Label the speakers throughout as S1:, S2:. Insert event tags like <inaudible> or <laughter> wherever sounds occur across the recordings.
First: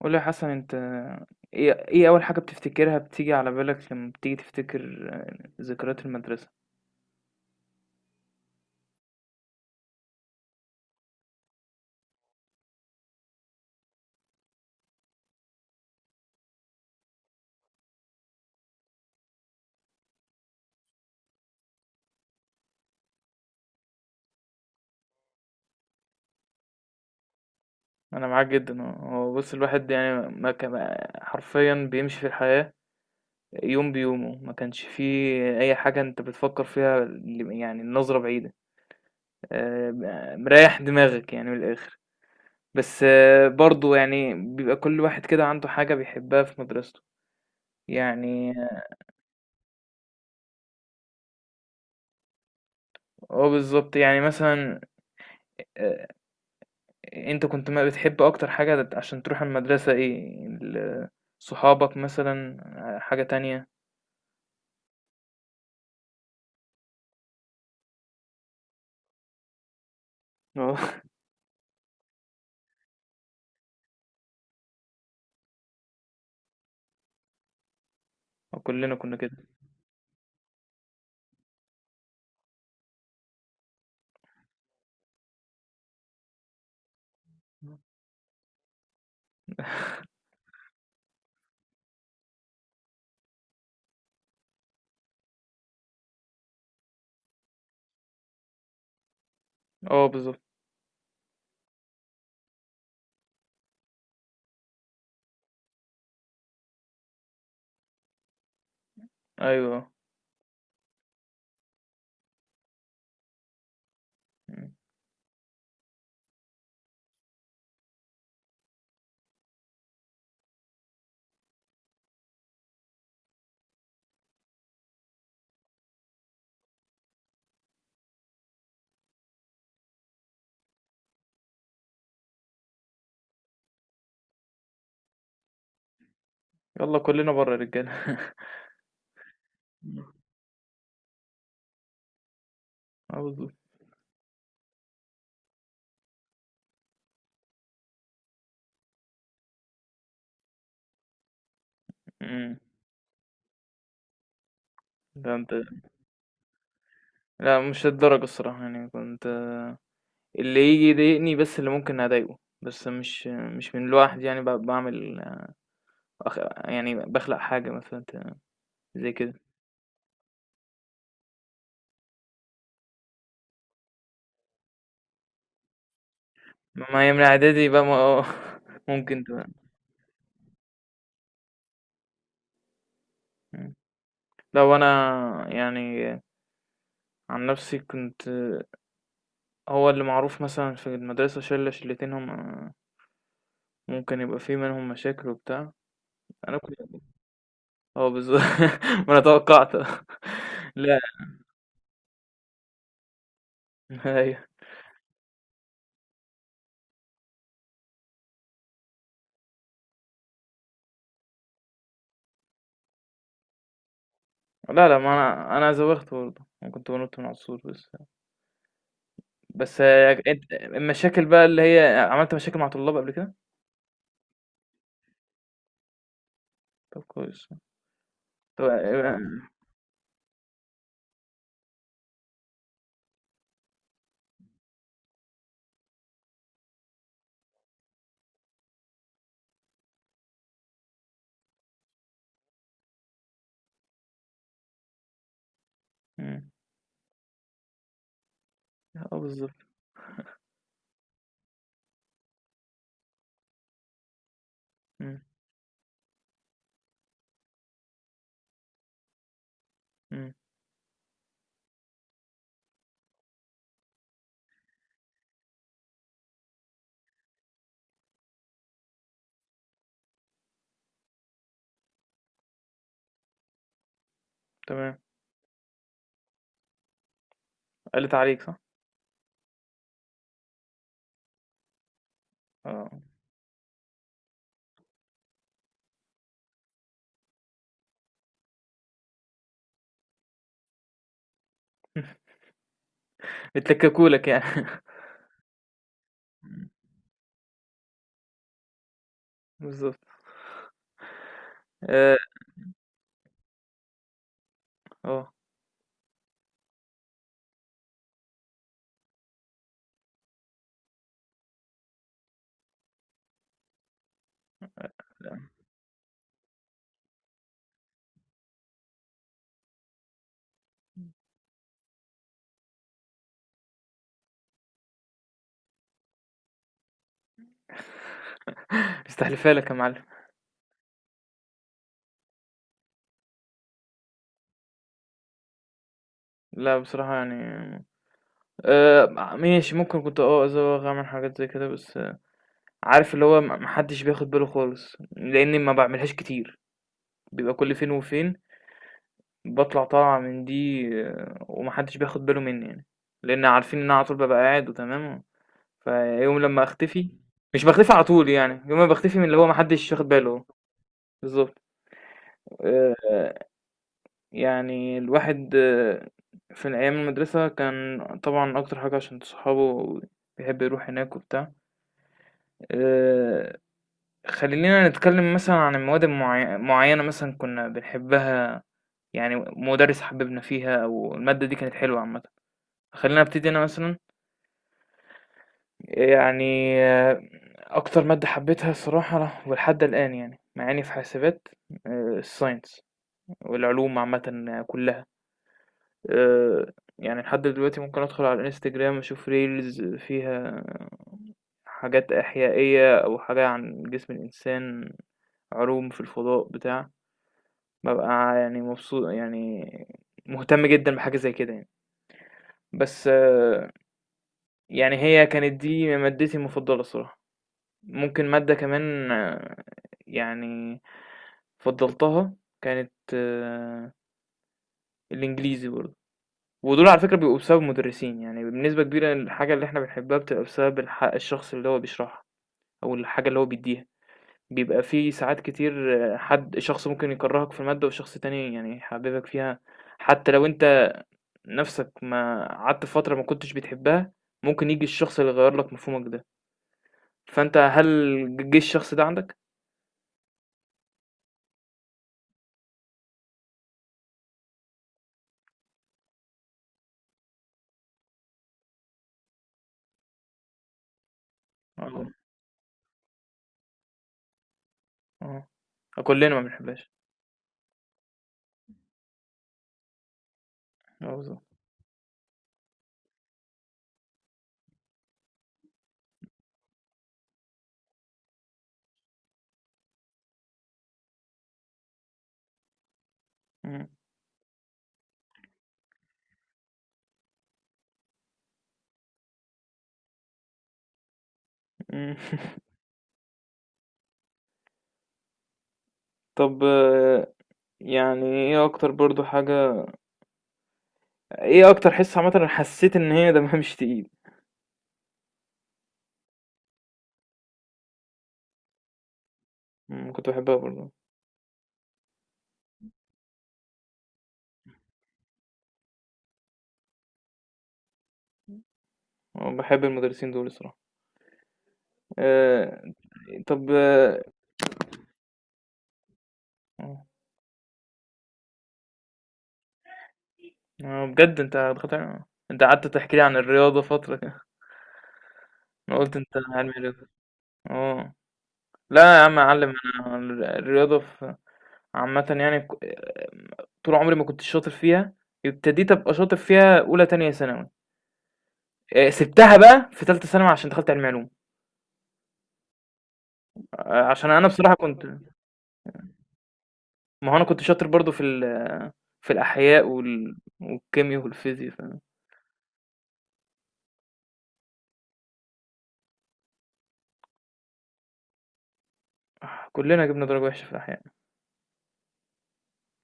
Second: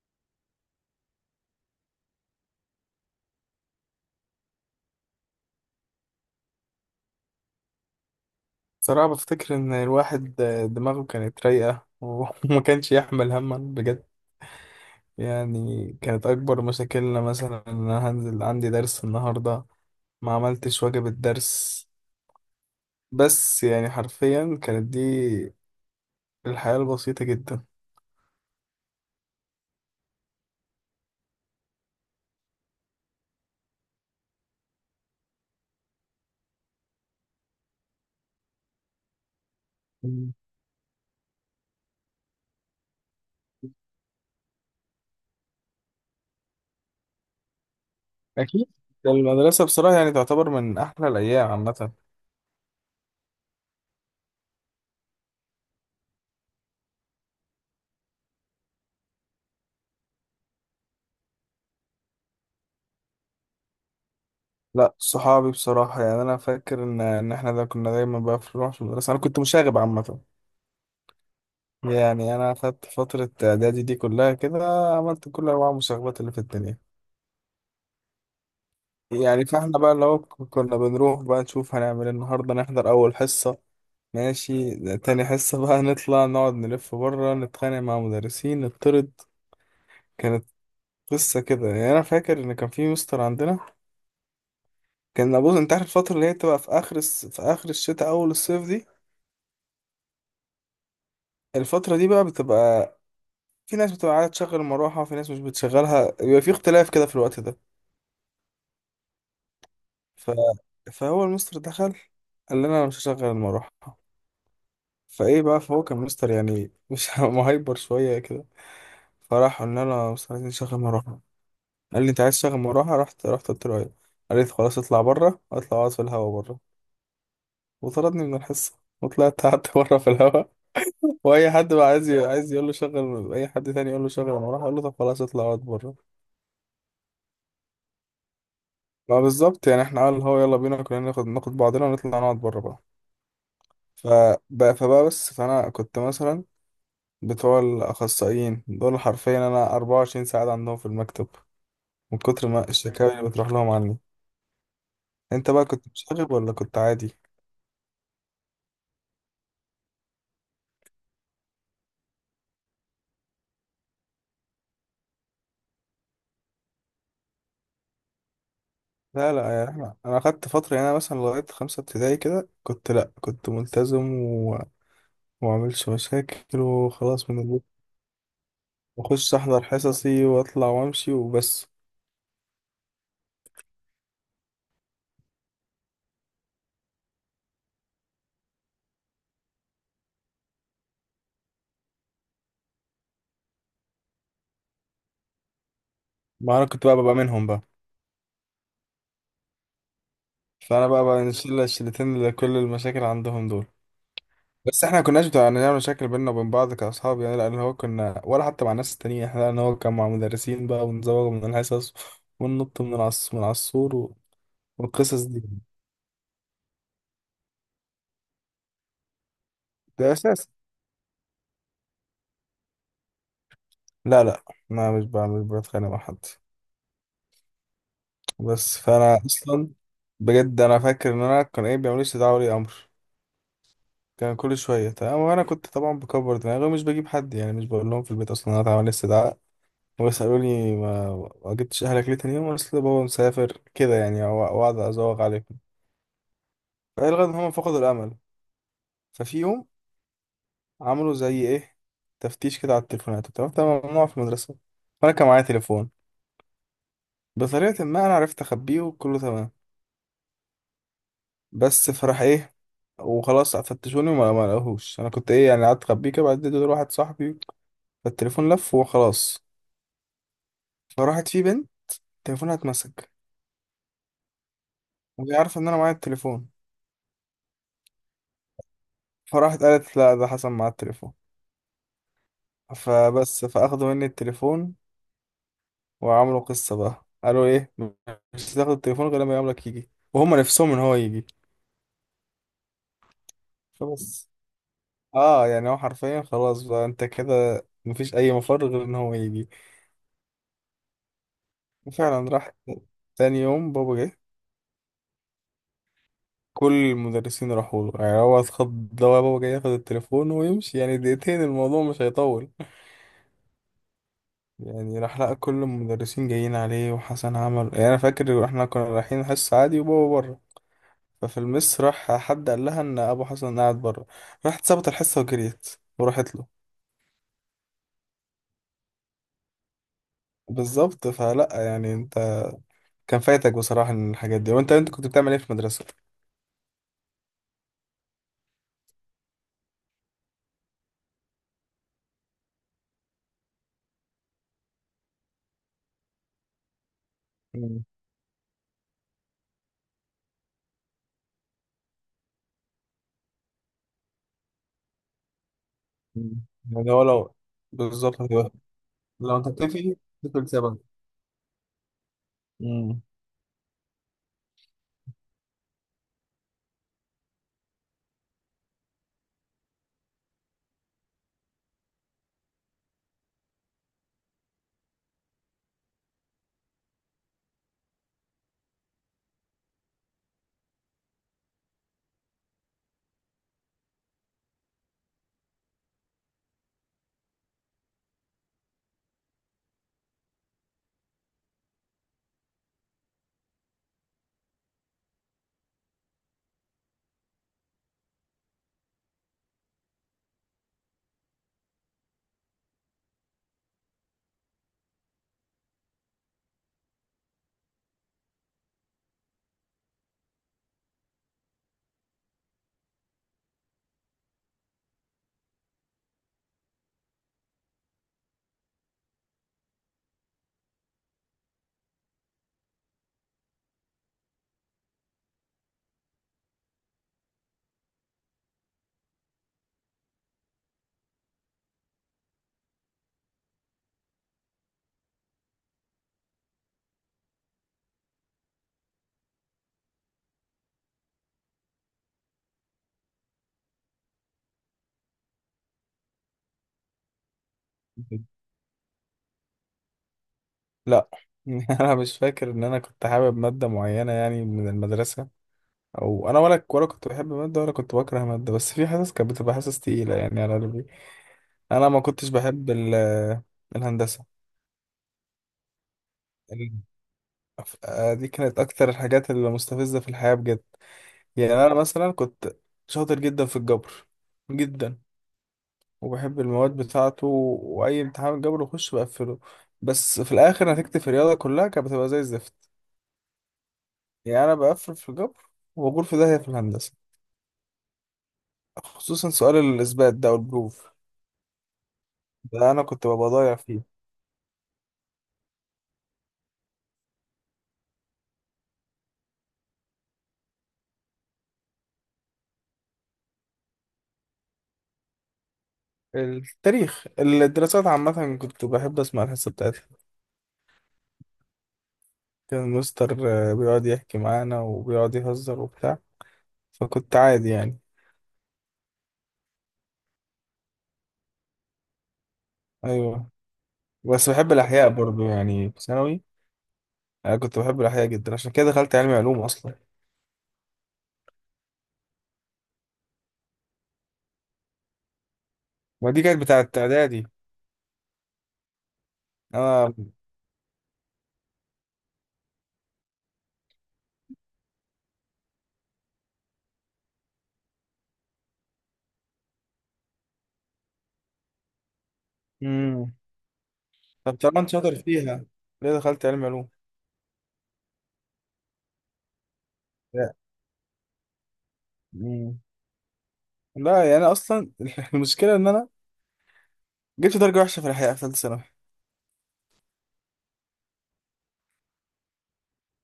S1: قول لي يا حسن، انت ايه اول حاجة بتفتكرها، بتيجي على بالك لما بتيجي تفتكر ذكريات المدرسة.
S2: صراحة بفتكر إن الواحد دماغه كانت رايقة وما <laughs> كانش يحمل هما بجد. يعني كانت أكبر مشاكلنا مثلا إن أنا هنزل عندي درس النهاردة ما عملتش واجب الدرس، بس يعني حرفيا كانت دي الحياة البسيطة جدا.
S1: انا معاك جدا. هو بص، الواحد يعني ما كان حرفيا بيمشي في الحياة يوم بيومه، ما كانش فيه اي حاجة انت بتفكر فيها، يعني النظرة بعيدة.
S2: مم.
S1: مريح دماغك يعني من الاخر. بس برضو يعني بيبقى كل واحد كده عنده حاجة بيحبها في مدرسته يعني.
S2: أكيد. المدرسة بصراحة يعني تعتبر من أحلى الأيام عامة.
S1: اه بالظبط يعني، مثلا آه، انت كنت ما بتحب اكتر حاجة عشان تروح المدرسة ايه؟ صحابك مثلا، حاجة تانية؟
S2: لا، صحابي بصراحة، يعني أنا فاكر إن إحنا ده كنا دايما بقى نروح في المدرسة. أنا كنت مشاغب عامة،
S1: اه،
S2: يعني انا خدت فترة اعدادي دي كلها كده عملت كل انواع المسابقات اللي في الدنيا.
S1: <laughs> كلنا كنا كده.
S2: يعني فاحنا بقى اللي هو كنا بنروح بقى نشوف هنعمل إيه النهاردة، نحضر اول حصة ماشي، تاني حصة بقى <laughs> نطلع نقعد نلف بره نتخانق مع مدرسين نطرد. كانت قصة كده، يعني انا فاكر ان كان في مستر عندنا كان ابوظ، انت عارف الفترة اللي هي بتبقى في في اخر الشتاء اول الصيف دي.
S1: اه بالظبط.
S2: الفترة دي بقى بتبقى في ناس بتبقى عايزة تشغل المروحة وفي ناس مش بتشغلها، بيبقى في اختلاف كده في الوقت ده.
S1: ايوه.
S2: ف... فهو المستر دخل قال لنا انا مش هشغل المروحه.
S1: مم.
S2: فايه بقى، فهو كان مستر يعني مش <laughs> مهايبر شويه كده، فراح قلنا له يا مستر عايزين نشغل مروحه. قال لي انت عايز تشغل مروحه، رحت قلت له ايوه. قال لي "طب خلاص اطلع بره، اطلع اقعد في الهوا بره"، وطردني من الحصه وطلعت قعدت <laughs> بره في الهوا. واي حد بقى عايز عايز يقول له شغل، اي حد تاني يقول له شغل المروحه اقول له طب خلاص اطلع اقعد بره.
S1: يلا كلنا بره يا رجالة. <laughs>
S2: ما بالظبط، يعني احنا
S1: مم.
S2: قال هو يلا بينا كلنا ناخد بعضنا ونطلع نقعد بره بقى.
S1: اه بالظبط.
S2: فبقى بس، فانا كنت مثلا بتوع الأخصائيين دول حرفيا أنا 24 ساعة عندهم في المكتب من كتر
S1: مم.
S2: ما الشكاوي اللي بتروح لهم عني.
S1: ده انت.
S2: أنت بقى كنت مشاغب ولا كنت عادي؟
S1: لا، مش للدرجة الصراحة، يعني كنت اللي يجي يضايقني بس، اللي ممكن اضايقه، بس مش من لوحدي، يعني بعمل أخ... يعني بخلق حاجة مثلا زي
S2: لا
S1: كده.
S2: لا يا أحمد، أنا أخدت فترة، يعني أنا مثلا لغاية خمسة ابتدائي كده كنت، لأ كنت ملتزم ومعملش مشاكل
S1: ما هي من
S2: وخلاص، من البيت
S1: اعدادي بقى، ما <laughs> ممكن
S2: وأخش
S1: تبقى.
S2: أحضر حصصي وأطلع وأمشي وبس.
S1: لأ، هو أنا يعني، عن نفسي كنت، هو اللي معروف مثلًا في المدرسة شِلّة شِلّتين، هم ممكن يبقى في منهم مشاكل وبتاع،
S2: ما
S1: أنا
S2: أنا
S1: كنت.
S2: كنت بقى ببقى منهم بقى.
S1: آه بالضبط، <laughs> ما أنا توقّعت. <laughs> آه.
S2: فأنا
S1: لأ،
S2: بقى الشلة الشلتين اللي كل المشاكل عندهم دول.
S1: أيوه.
S2: بس احنا ما كناش بتوع نعمل مشاكل بيننا وبين بعض كأصحاب يعني، لأن هو كنا ولا حتى مع الناس التانيين احنا، لأن هو كان مع مدرسين بقى ونزوغ من الحصص وننط من العصور و...
S1: لا، لأ، ما
S2: والقصص دي،
S1: أنا زوّغت برضه، أنا كنت بانُط من على السور بس. بس
S2: ده أساس.
S1: أنت المشاكل بقى اللي هي، عملت مشاكل مع طلاب قبل كده؟
S2: لا لا، ما مش بقى مش بتخانق مع حد.
S1: طب كويس. طب.
S2: بس فأنا أصلا بجد أنا فاكر إن أنا كان إيه بيعملوا لي استدعاء ولي أمر، كان كل شوية. تمام وأنا كنت طبعا بكبر دماغي ومش بجيب حد، يعني مش بقول لهم في البيت أصلا إن أنا اتعمل لي استدعاء، ويسألوني ما جبتش أهلك ليه تاني يوم، أصل بابا مسافر كده يعني وأقعد أزوغ عليهم.
S1: إمم.
S2: فالغى ان هم فقدوا الامل.
S1: آه
S2: ففي
S1: بالضبط.
S2: يوم عملوا زي ايه تفتيش كده على التليفونات وبتاع، كان ممنوع في المدرسه، وانا
S1: إمم.
S2: كان معايا تليفون، بطريقه ما انا عرفت اخبيه وكله تمام.
S1: إمم.
S2: بس فراح ايه وخلاص فتشوني وما ما لقوهوش، انا كنت ايه يعني، قعدت اخبيه كده بعد اديته لواحد صاحبي، فالتليفون لف وخلاص. فراحت في بنت تليفونها اتمسك،
S1: تمام.
S2: وهي عارفه ان انا معايا التليفون،
S1: قَلِّت عليك صح؟
S2: فراحت قالت لا ده حصل معايا التليفون.
S1: آه.
S2: فبس فاخدوا مني التليفون وعملوا قصة بقى، قالوا ايه مش هتاخد التليفون غير لما يقابلك يجي، وهم نفسهم ان هو يجي.
S1: <laughs> بتلكّكوا لك
S2: فبس
S1: يعني. <laughs>
S2: اه، يعني هو حرفيا خلاص
S1: إمم.
S2: بقى انت كده مفيش اي مفر غير ان هو يجي.
S1: بالضبط. آآ
S2: وفعلا راح تاني يوم بابا جه،
S1: آه.
S2: كل المدرسين راحوا له، يعني هو اتخض لو بابا جاي ياخد التليفون ويمشي يعني دقيقتين الموضوع مش هيطول. يعني راح لقى كل المدرسين جايين عليه، وحسن عمل. يعني انا فاكر احنا كنا رايحين حصة عادي وبابا بره، ففي المس راح حد قال لها ان ابو حسن قاعد بره، راحت سابت الحصه وجريت وراحت له.
S1: مستحلفها لك يا معلم.
S2: بالظبط، فلا يعني انت كان فايتك بصراحه إن الحاجات دي، وانت كنت بتعمل ايه في المدرسه.
S1: لأ، بصراحة يعني، آآ ماشي، ممكن كنت أزوّغ، أعمل حاجات زي كده، بس عارف اللي هو، ما حدّش بياخد باله خالص، لإنّي ما باعملهاش كتير، بيبقى كل
S2: مم.
S1: فين وفين باطلع طالعة من دي وما حدّش بياخد باله منّي يعني، لإن عارفين إن أنا على طول بابقى قاعد وتمام، فيوم
S2: مم.
S1: لمّا
S2: يعني هو
S1: أختفي،
S2: لو
S1: مش باختفي على
S2: بالظبط،
S1: طول يعني، يوم ما باختفي من اللي
S2: لو
S1: هو،
S2: انت
S1: ما حدّش
S2: بتفي
S1: واخد باله.
S2: تدخل سبب.
S1: بالضبط.
S2: مم.
S1: آآ يعني الواحد في أيام المدرسة كان طبعا أكتر حاجة عشان صحابه بيحب يروح هناك وبتاع. آه، خلينا نتكلم مثلا عن المواد معينة مثلا كنا بنحبها، يعني مدرس حببنا فيها، أو المادة دي كانت حلوة عامة. خلينا أبتدي أنا مثلا، يعني أكتر مادة حبيتها الصراحة ولحد الآن، يعني مع إني في حاسبات، الساينس والعلوم عامة كلها. آآ يعني لحد دلوقتي ممكن أدخل على الإنستجرام أشوف reels فيها حاجات إحيائية، أو حاجة عن جسم الإنسان، علوم في الفضاء بتاع، بابقى يعني مبسو، يعني مهتم جدًا بحاجة زي كده يعني. بس يعني هي كانت دي مادتي المفضلة الصراحة. ممكن مادة كمان يعني فضّلتها، كانت الإنجليزي برضه. ودول على فكرة بيبقوا بسبب المدرسين، يعني بنسبة كبيرة الحاجة اللي احنا بنحبها بتبقى بسبب الشخص اللي هو بيشرحها، أو الحاجة اللي هو بيديها. بيبقى في ساعات كتير حد شخص ممكن يكرهك في المادة، وشخص تاني يعني يحببك فيها، حتى لو انت نفسك ما قعدت فترة ما كنتش بتحبها، ممكن يجي الشخص اللي يغير لك مفهومك ده. فانت، هل جه الشخص ده عندك؟
S2: لا، <laughs> انا مش فاكر ان انا كنت حابب ماده معينه يعني من المدرسه، او انا ولا كنت بحب ماده ولا كنت بكره ماده، بس في حصص كانت بتبقى حصص تقيله يعني على قلبي. انا ما
S1: اه.
S2: كنتش بحب الهندسه.
S1: اه، كلنا ما بنحبهاش.
S2: دي كانت اكتر الحاجات اللي مستفزة في الحياة بجد.
S1: اه بالظبط.
S2: يعني انا مثلا كنت شاطر جدا في الجبر، جدا، وبحب المواد بتاعته، واي امتحان جبر بخش بقفله، بس في الاخر نتيجتي في الرياضة كلها كانت بتبقى زي الزفت.
S1: مم.
S2: يعني انا بقفل في الجبر وبقول في داهية في الهندسة، خصوصا سؤال الاثبات ده والبروف،
S1: مم.
S2: ده
S1: <laughs>
S2: انا كنت ببقى ضايع فيه.
S1: طب يعني ايه اكتر برضو حاجة، ايه اكتر حصة عامة أنا حسيت ان هي دمها مش تقيل؟
S2: التاريخ الدراسات عامة كنت بحب أسمع الحصة بتاعتها،
S1: كنت بحبها برضه.
S2: كان المستر بيقعد يحكي معانا وبيقعد يهزر وبتاع، فكنت عادي يعني.
S1: أه، بحب المدرسين دول الصراحة. أه.
S2: ايوه.
S1: طب أه
S2: بس بحب الاحياء برضو يعني في ثانوي، انا كنت بحب الاحياء جدا عشان كده دخلت علمي علوم اصلا.
S1: آه، بجد انت دخلت انت قعدت تحكي لي عن الرياضة فترة كده، انا
S2: ما
S1: قلت
S2: دي
S1: انت
S2: كانت بتاعه
S1: علمي رياضة.
S2: اعدادي.
S1: اه. لا يا عم اعلم.
S2: انا.
S1: انا الرياضة في عامة، يعني طول عمري ما كنت شاطر فيها، ابتديت ابقى شاطر فيها اولى تانية ثانوي. سبتها بقى في تالتة ثانوي عشان دخلت علمي علوم.
S2: امم
S1: عشان
S2: طب
S1: انا
S2: طبعا
S1: بصراحة
S2: شاطر
S1: كنت،
S2: فيها ليه دخلت علمي علوم.
S1: ما هو انا كنت شاطر برضو في الأحياء
S2: لا
S1: والكيمياء والفيزياء
S2: امم لا، يعني انا اصلا <laughs> المشكله ان انا جبت درجه وحشه في الاحياء في ثالثه ثانوي.
S1: كلنا جبنا درجة وحشة في الأحياء.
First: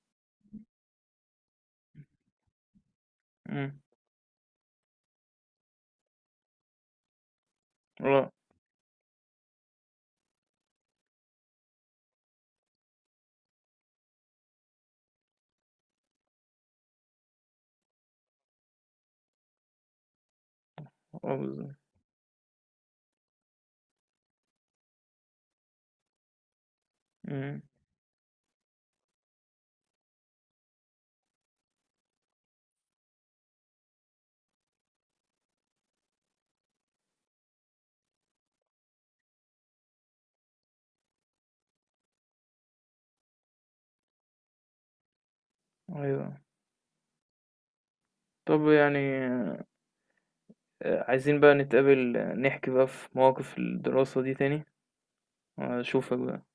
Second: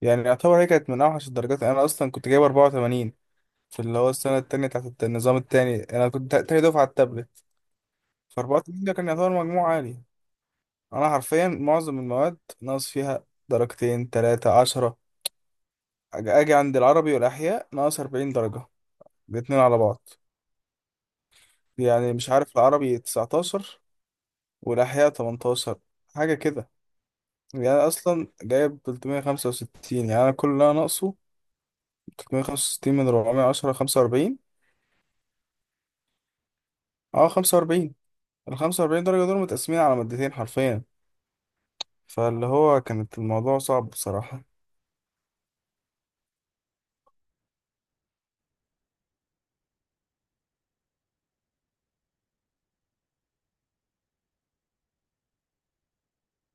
S2: يعني يعتبر هي كانت من اوحش الدرجات، انا اصلا كنت جايب 84
S1: امم.
S2: في اللي هو السنه التانيه بتاعت النظام التاني، انا كنت تاني دفعه على التابلت.
S1: اه.
S2: ف 84 ده كان يعتبر مجموع عالي، انا حرفيا معظم المواد ناقص فيها درجتين تلاتة عشرة. اجي عند العربي والاحياء ناقص 40 درجة الاتنين على بعض،
S1: اه بالظبط.
S2: يعني مش عارف العربي 19 والاحياء 18 حاجة كده.
S1: امم.
S2: يعني أنا اصلا جايب 365، يعني انا كل اللي انا ناقصه، 365 من 410 45. اه 45، ال 45 درجة دول متقسمين على مادتين حرفيا. فاللي هو كانت الموضوع صعب بصراحة.
S1: أيوه. طب يعني عايزين بقى نتقابل، نحكي بقى في مواقف الدراسة دي تاني. أشوفك بقى.